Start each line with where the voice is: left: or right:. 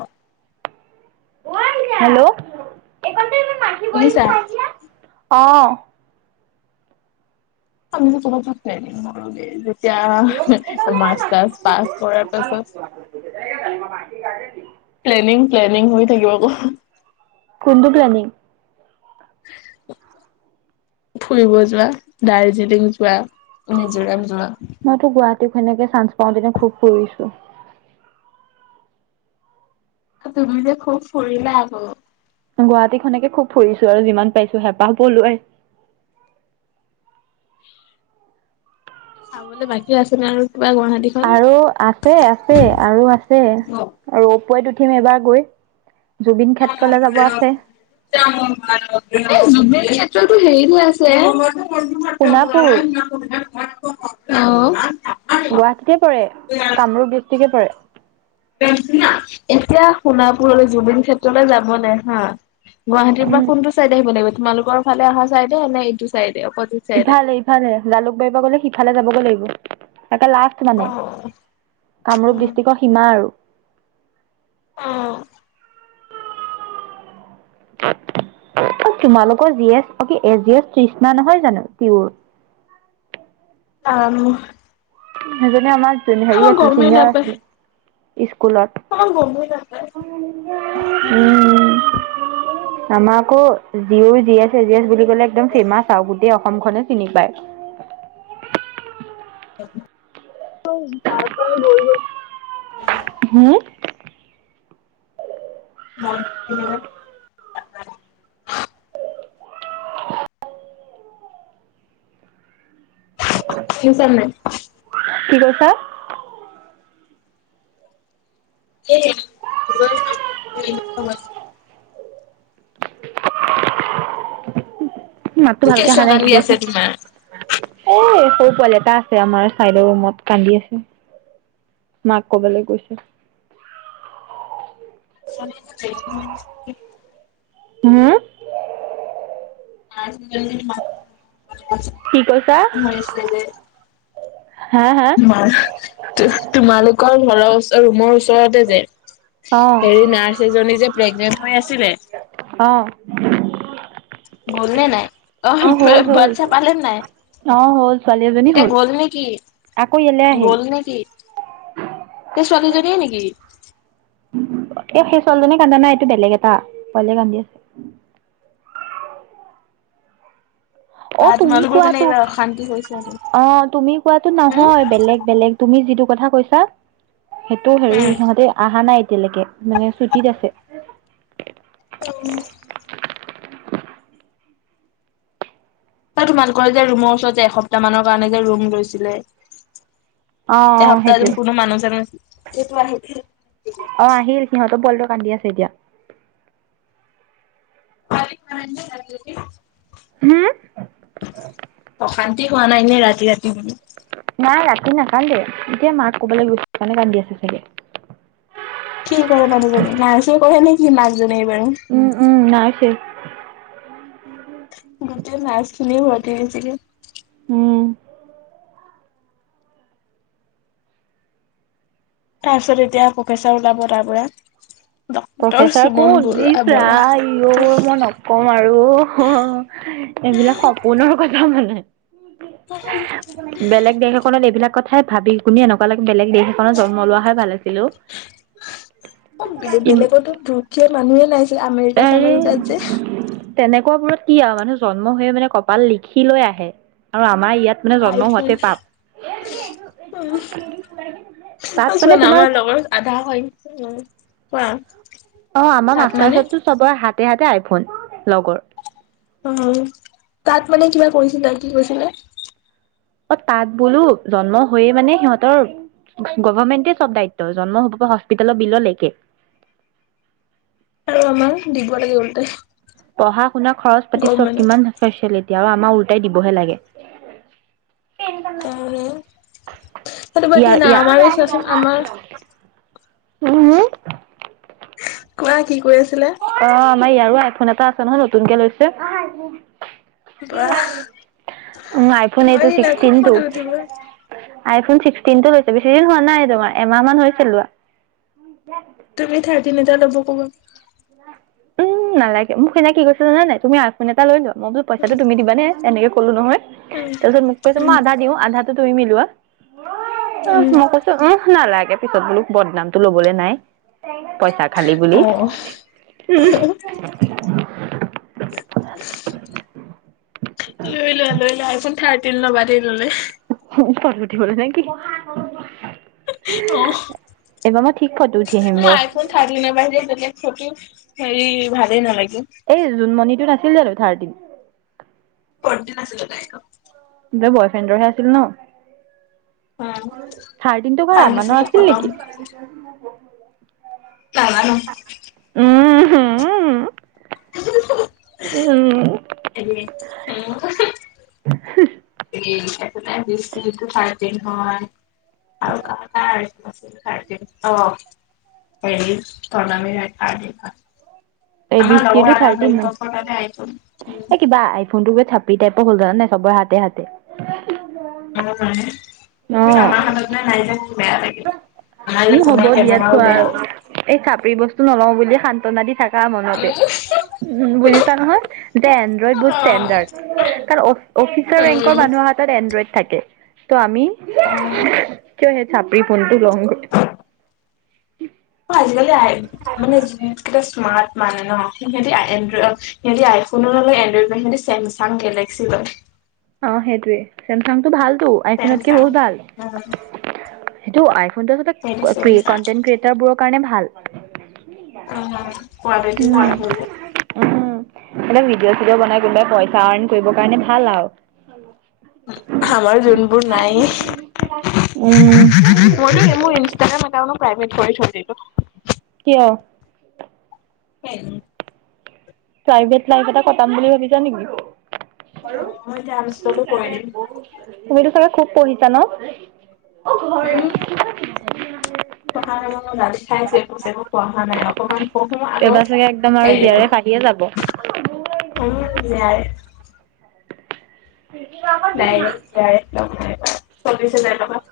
left: অ'।
right: অ' আইতা। এইকনতে ইমান মাখি পৰিছে
left: শুনিছা
right: চাহি আহ। অহ'।
left: আমিযে ক'বাত যাওঁতে, [inaudible] যেতিয়া মাচটাৰ্ছ পাছ কৰাৰ পাছত
right: [unintelligible]
left: প্লেনিং, প্লেনিং হৈ থাকিব আকৌ।
right: কোনটো প্লেনিং।
left: [unintelligible] ফুৰিব যোৱা, দাৰ্জিলিং যোৱা, মিজোৰাম যোৱা।
right: মইতো গুৱাহাটী সেনেকে চান্স পাওঁ তেনে খুব ফুৰিছোঁ।
left: তুমি যে খুব ফুৰিলা আকৌ।
right: গুৱাহাটীখন একে খুব ফুৰিছোঁ আৰু যিমান পাইৰিছোঁ হেঁপাহ পলোৱাই।
left: চাবলৈ বাকী আছে নে আৰু কিবা গুৱাহাটীত?
right: আৰু আছে আছে আৰু আছে আৰু অপৈত উঠিম এবাৰ গৈ। জুবিন ক্ষেত্ৰলৈ যাব আছে।
left: [unintelligible] এই যুবিন ক্ষেত্ৰতো হেৰিত
right: সোণাপুৰ
left: হে আছে। অ'।
right: গুৱাহাটীতে পৰে, কামৰূপ ডিষ্ট্ৰিকে পৰে।
left: এতিয়া সোণাপুৰলে জুবিন ক্ষেত্ৰলে যাবলে হা গুৱাহাটীৰ পা
right: উম,
left: কোনটো চাইডে আহিব লাগিব তোমালোকৰ ফালে অহা চাইডে নে এইটো চাইডে অপজিত চাইডে
right: ইফালে ইফালে জালুকবাৰীৰ পা গলে সিফালে যাবগৈ লাগিব একে লাষ্ট মানে। কামৰূপ ডিষ্ট্ৰিকৰ সীমা আৰু।
left: অ'।
right: ও তোমালোকৰ জি এছ অ' কি এ জি এছ তৃষ্ণা নহয় জানো তিহুৰ?
left: আম
right: সেইজনী আমাৰ জনী হেৰি
left: আমাৰ
right: আছিল
left: গমেই
right: চিনিয়ৰ
left: নাপায়
right: আছিলে। স্কুলত,
left: আমাৰ গমেই নাপায়
right: উম। আমাৰ আকৌ জি উৰ জি এছ এ জি এছ বুলি ক'লে একদম ফেমাচ আৰু গোটেই অসম খনে চিনি পায়।
left: তাৰ পৰাই বৈ গল।
right: হম?
left: [unintelligible] ফিউচাৰ নাই।
right: কি কৈছা?
left: [unintelligible]
right: মাতটো ভালকে
left: কেঁচুৱা
right: আহা নাই, কি
left: কান্দি আছে
right: কৈছা? এ সৰু পোৱালি এটা আছে আমাৰ চাইদৰ ৰুমত কান্দি আছে। মাক ক'বালৈ গৈছে।
left: [unintelligible]
right: হুম?
left: [unintelligible]
right: কি কৈছা? হা হা?
left: মাৰ তো-তোমালোকৰ ঘৰৰ ওচৰ ৰুমৰ ওচৰতে যে
right: অ
left: হেৰি নাৰ্ছ এজনী যে প্ৰেগনেন্ট হৈ আছিলে।
right: অ'।
left: গলনে নাই অ' পে
right: হ'ল হ'ল
left: বাচ্ছা পালে নে নাই?
right: অ হ'ল ছোৱালী এজনী
left: এতিয়া
right: হ'ল
left: গল নেকি?
right: আকৌ ইয়ালৈ আহিল
left: গল নেকি? সেই ছোৱালীজনীয়ে নেকি?
right: এ সেই ছোৱালজনী কান্দা নাই এইটো বেলেগ এটা পোৱালিয়ে কান্দি আছে।
left: বা
right: অ', তুমি
left: তোমালোকৰ মানে
right: কোৱাাতটো
left: এইবাৰ অশান্তি হৈছে আৰু
right: অ', তুমি কোৱা
left: হম
right: নহয় বেলেগ বেলেগ তুমি যিটো কথা কৈছা সেইটো হেৰি সিহঁতে অহা নাই এতিয়ালৈকে মানে ছুটিত আছে।
left: উম। তোমালোকলে যে ৰুমৰ ওচৰত যে এসপ্তাহ মানৰ কাৰণে যে ৰুম লৈছিলে?
right: অ অ
left: এসপ্তাহ,
right: সেইটোৱে
left: কোনো মানুহ-চানুহ [unintelligible]
right: অ'! আহিল, সিহঁত পোৱালিটো কান্দি আছে, এতিয়া।
left: [unintelligible]
right: হোঁ?
left: অশান্তি হোৱা নাই নে ৰাতি-ৰাতি মানে?
right: নাই, ৰাতি নাকান্দে। ‌ এতিয়া মাক ক'ৰবালৈ গৈছে, সেইকাৰণে কান্দি আছে চাগে।
left: কি কৰে মানুহজনী, নাৰ্চিং কৰে নেকি, মাকজনী এই বাৰু?
right: উম, উম, নাৰ্চিং।
left: গোটেই নাৰ্চখিনি ভৰ্তি হৈছেগে।
right: উম।
left: তাৰপিছত এতিয়া, প্ৰফেচাৰ ওলাব তাৰপৰা।
right: প্ৰফেচাৰ কোন? ইছ
left: বৰা।
right: ৰাম! ইয় মই ন কম আৰু অ' এইবিলাক সপোনৰ কথা মানে।
left: [unintelligible]
right: বেলেগ দেশ এখনত এইবিলাক কথাই ভাবি-শুনিয়ে, এনেকুৱা লাগে, বেলেগ দেশ এখনত জন্ম লোৱাহে ভাল আছিলে, অ'।
left: অ' বেলেগতো দুখীয়া মানুহে, নাইছিলে, আমেৰিকা-চামেৰিকাত যে।
right: তেনেকুৱা বোৰত কি আৰু মানুহ জন্ম হৈয়ে মানে, কপাল লিখি লৈ আহে। আৰু আমাৰ ইয়াত মানে জন্ম হোৱাতে পাপ।
left: উম,
right: তাত
left: অ'
right: মানে
left: চোৱানা,
right: তোমাৰ
left: আমাৰ লগৰ আধা সৈ [unintelligible] কোৱা?
right: অ'! আমাৰ মাষ্টাৰ
left: মানে
right: ওচৰততো চবৰ হাতে-হাতে আইফোন, লগৰ।
left: উম, তাত মানে, কিবা কৰিছিলে, কি কৈছিলে?
right: অ' তাত বোলোঁ, জন্ম হৈয়ে মানে, সিহঁতৰ গভাৰ্মেণ্টে চব দায়িত্ব। জন্ম হ'ব, হস্পিতেলৰ বিল লৈকে।
left: আৰু আমাৰ, দিব লাগে উল্টাই।
right: পঢ়া-শুনা খৰচ-পাতি চব কিমান ফেচেলিটি। আৰু আমাৰ, উল্টাই দিবহে লাগে।
left: সেইটো বাত দিয়া
right: ইয়াৰ
left: না?
right: ইয়াৰ
left: আমাৰ চোৱাচোন, আমাৰ।
right: উম।
left: কোৱা কি কৈ আছিলে?
right: অ'! আমাৰ ইয়াৰো আইফোন এটা আছে নহয়, নতুনকে লৈছে।
left: বাহ
right: [unintelligible] উম, আইফোন
left: তোমাৰ
right: এইটো,
left: দিনা খুব
right: ছিক্সটিনটো।
left: ফটো উঠিব।
right: আইফোন ছিক্সটিনটো লৈছে, বেছি দিন হোৱা নাই তোমাৰ, এমাহ মান হৈছে লোৱা।
left: তুমি থাৰ্টিন এটা ল'ব ক'বা।
right: উম, নালাগে। মোক সেইদিনা কি কৈছে, জান নাই! তুমি আইফোন এটা লৈ লোৱা? মই বোলো
left: উম,
right: পইচাটো তুমি দিবানে, এনেকে ক'লো নহয়!
left: উম,
right: তাৰপিছত, মোক কৈছে, মই
left: উম,
right: আধা দিওঁ, আধাটো তুমি মিলোৱা। [unintelligible] উম, নালাগে, পিছত বোলোঁ, বদনামটো লবলে নাই, পইচা খালি বুলি।
left: অ',
right: উম!
left: লৈ লোৱা লৈ লোৱা, আইফোন থাৰ্টিন ল'বা দেই ল'লে।
right: ফটো উঠিবলে নে কি? [unintelligible]
left: অ'!
right: এইবাৰ মই, ঠিক ফটো উঠি আহিম ৰ'।
left: ফোন থাৰ্টিন [unintelligible] যেতিয়া ফটো, সেৰি ভালেই নালাগে।
right: এই, জোনমণিটো নাছিল জানোঁ, থাৰ্টিন?
left: ফ'ৰ্টিন আছিলে, তাইৰটো।
right: তাৰ বয় ফ্ৰেণ্ডৰহে আছিল ন
left: উম,
right: থাৰ্টিনটো বাও আমানৰ
left: ভাঙিছিঙি
right: আছিল
left: খতম
right: নিকি
left: নাজানো
right: উমহুম উম
left: [unintelligible]
right: উম
left: [unintelligible] এই এইটো যে বি ছিটো থাৰ্টিন হয় আৰু কাৰ কাৰ [unintelligible] আছিল থাৰ্টিন অ [unintelligible]
right: এই বিশ
left: আমাৰ
right: টিৰটো
left: লগৰ
right: থাৰ্টিন ন?
left: এটা
right: এই
left: [unintelligible]
right: কিবা আইফোন টো যে থাপি টাইপৰ হল জানানে নাই চবৰ হাতে হাতে
left: আমা নাই কিন্তু
right: অ',
left: আমাৰ হাতত নাই যে বেয়া লাগে
right: উম হ'ব দিয়া থোৱা
left: বেয়া।
right: আৰু এই চাপি বস্তু নলও বুলি সান্তনা দি থাকা মনতে
left: উম,
right: বুজিছা নহয় যে এনড্ৰইড বহুত ষ্টেণ্ডাৰ্ড কাৰণ অ অফিচৰ
left: উম,
right: ৰেংকৰ মানুহৰ হাতত এনড্ৰইড থাকে ত' আমি
left: অ',
right: কিয় সেই চাপৰি ফোনটো লওঁগে উম
left: আজিকালি আই মানে যিহত স্মাৰ্ট মানে ন সিহতি এনড্ৰইড সিহঁতি আইফোনো নলয় এনড্ৰইডও নলয় সিহঁতি চেমচাং গেলেক্সি লয়
right: অ সেইটোয়ে চমচং টো ভাল তো আইফনতকে
left: চেমচাং।
right: বহুত ভাল
left: উম,
right: সেটো আইফনটো এটা
left: সেইটো
right: ক্ৰিয়ে
left: চেমচাং
right: কন্টেন্ট ক্ৰিয়ে টাৰবোৰৰ কাৰণে ভাল
left: অ কোৱালেটি ভাল
right: উম
left: আছে যে
right: উম এনে ভিডিঅ' চিডিঅ বনাই কিনে পইচা আৰ্ণ কৰিব কাৰণে ভাল আৰু
left: আমাৰ যোনবোৰ নাইয়ে মইতো নি মোৰ ইনষ্টাগ্ৰাম একাউণ্টো প্ৰাইভেট কৰি থৈ দিলো
right: কিয়
left: [unintelligible]
right: প্ৰাইভেট লাইফ এটা কটাম বুলি ভাবিছ নেকি
left: মই এতিয়া আনইনষ্টলো কৰি দিম।
right: তুমিতো চাগে খুব পঢ়িছা ন অ ঘৰ
left: উম
right: এৰি
left: পঢ়া নামত মই গালি খাই আছো একো চেহো পঢ়া নাই অকমান পঢ়ো আকৌ
right: এইবাৰ চাগে একদম আৰু
left: হেৰি
right: জে আৰ
left: হয়
right: এফ আহিয়ে যাব
left: উম যাই
right: [unintelligible]
left: ডাইৰেক্ট [unintelligible] চল্লিশ হাজাৰ টকা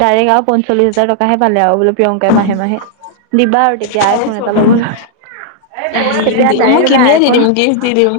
right: ডাইৰেক্ট আৰু পঞ্চল্লিশ হাজাৰ টকাহে পালে আৰু বোলে প্ৰিয়ংকাই মাহে মাহে দিবা আৰু তেতিয়া আই
left: এই
right: ফোন এটা
left: চল্লিশ
right: ল'বলৈ
left: হাজাৰ। উম
right: তেতিয়া
left: দি মই
right: ডাইৰেক্ট বোলে
left: কিনিয়ে দি দিম
right: আইফোন
left: গিফ্ট দি দিম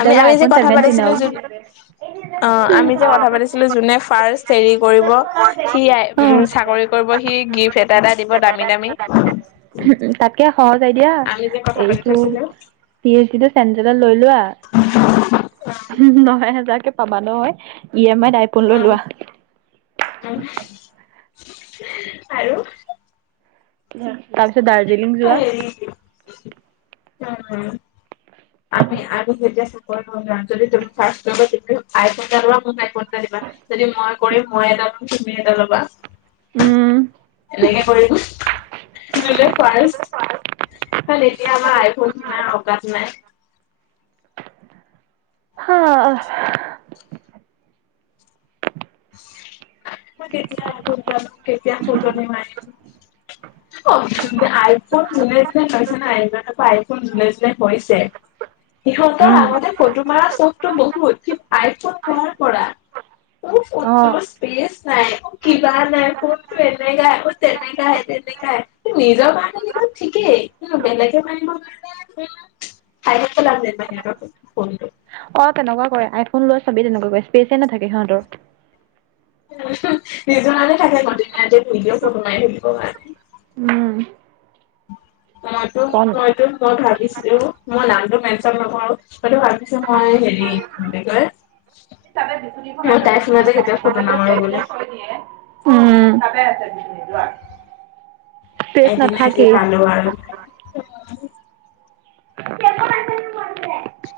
left: আমি
right: যে
left: আমি
right: আইফোন
left: কথা
right: ছেভেনটিন
left: পাতিছিলো যোন
right: [unintelligible]
left: অ আমি যে কথা পাতিছ যোনে ফাৰ্ষ্ট হৰি কৰিব সি আই উম
right: অ
left: চাকৰি কৰিব সি গিফট এট দাদা দিব দামী দামী
right: উ তাতকে সহজ আইডিয়া
left: আমি যে কথা পাতি
right: এইটো
left: থৈছিলো
right: পি এইচ ডিটো চেণ্টেলত লৈ লোৱা
left: অ,
right: ন হেজাৰকে পাবা নহয় ই এম আইত আইফোন লৈ লোৱা।
left: [inaudible] আৰু
right: তাৰপিছত দাৰ্জিলিং যোৱা
left: হয় উম আমি আমি যে [unintelligible] তুমি স্বাস্থ্য বা ঠিকেই হল আই ফোন এটা লোৱা মোক আই ফোন এটা দিবা। যদি মই কৰিম মই এটা লম তুমি এটা ল'বা
right: উম
left: এনেকে কৰিব দিলে ফাৰ্ষ্ট কাৰণ এতিয়া আমাৰ আইফোন কিনাই অকাদ নাই।
right: হাহ
left: মই কেতিয়া আই ফোন এটা লম কেতিয়া ফটো মাৰিম আইফোন যোনে যোনে লৈছে না এণ্ড্ৰইডৰ পৰা আইফোন যোনে যোনে লৈছে সিহঁতৰ
right: উম
left: আগতে ফটো মাৰা চখটো বহু উঠিত আইফোন পোৱাৰ পৰা মোৰ
right: অ
left: ফটো স্পেচ নাই কিবা নাই টাইপ ফোনটো এনেকা অ তেনেকা এনেকাহে তেনেকাহে কিন্তু নিজৰ কাৰণে ঠিকেই কিন্তু বেলেগে মাৰিবৰ কাৰণে চাই থাকিব লাগে বাহিৰৰ ফোন [unintelligible]
right: অ তেনেকুৱা কৰে আইফোন লৈ চবেই তেনেকুৱা কৰে স্পেচে নাথাকে সিহঁতৰ
left: নিজৰে কাৰণে থাকে দিনে ৰতিয়ে ভিডিঅ ফটো মাৰি থাকিবৰ কাৰণে
right: উম
left: মইতো
right: কম
left: মইতো মই ভাবিছিলো মই নামটো মেনচন নকৰো মইতো ভাবিছো মই হেৰি কি কয়
right: তাতে বিচনীখন
left: মই
right: আছে
left: তাইৰ ফোনত
right: বিচীখন
left: যে কেতিয়াও ফটো নামাৰো বুলি
right: [unintelligible] উম, তাতে আছে বিচনি যোৱা
left: এদিনে যি পালো আৰু।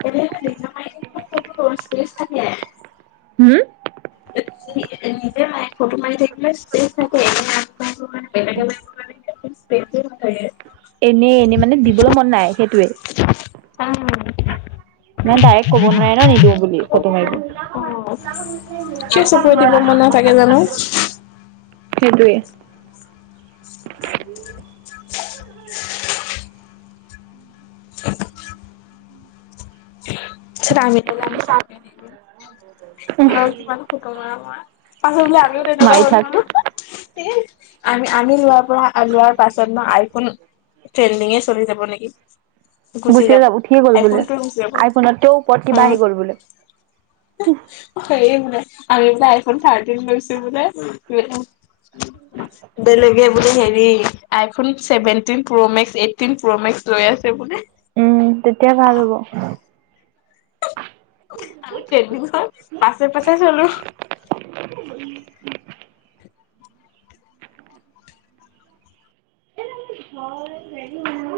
left: এনে নিজৰ মাৰি থাকিব ফটো স্পেচ থাকে
right: হম?
left: এ এ নিজে মাৰি ফটো মাৰি থাকিবলে স্পেচ থাকে বেলেগে মাৰিব কাৰণে স্পেচে নাথাকে
right: এনেই এনেই মানে দিবলৈ মন নাই, সেইটোৱে। মানে ডাইৰেক্ট ক'ব নোৱাৰি ন নিদিওঁ বুলি ফটো
left: অ' কিয় চকুৰে
right: মাৰিবলৈ
left: দিব মন নাথাকে জানো
right: সেইটোৱে।
left: [inaudible] [inaudible]
right: উহ
left: [unintelligible] অ কিমানো ফটো মৰা মই পাছত বোলে আমিও তেনেকুৱা
right: মাৰি
left: হল
right: থাক
left: গলো আমি আমি লোৱাৰ পৰা লোৱাৰ পাছত ন আইফোন ট্ৰেনণ্ডিঙে‌ চলি যাব নেকি।
right: গুচিয়ে যাব উঠিয়ে গ'ল বোলে
left: আইফোনটোৱে গুচি যাব।
right: আইফোনতকেও ওপৰত কিবা আহি গ'ল
left: অ'
right: বোলে
left: হেৰি বোলে আমি বোলে আইফোন থাৰ্টিন লৈছো বোলে বেলেগে বোলে হেৰি iPhone seventeen pro max eighteen pro max লৈ আছে বোলে।
right: উম তেতিয়া ভাল হ'ব।
left: আমি ট্ৰেন্দিঙৰ পাছে পাছে চলো।
right: উম [unintelligible]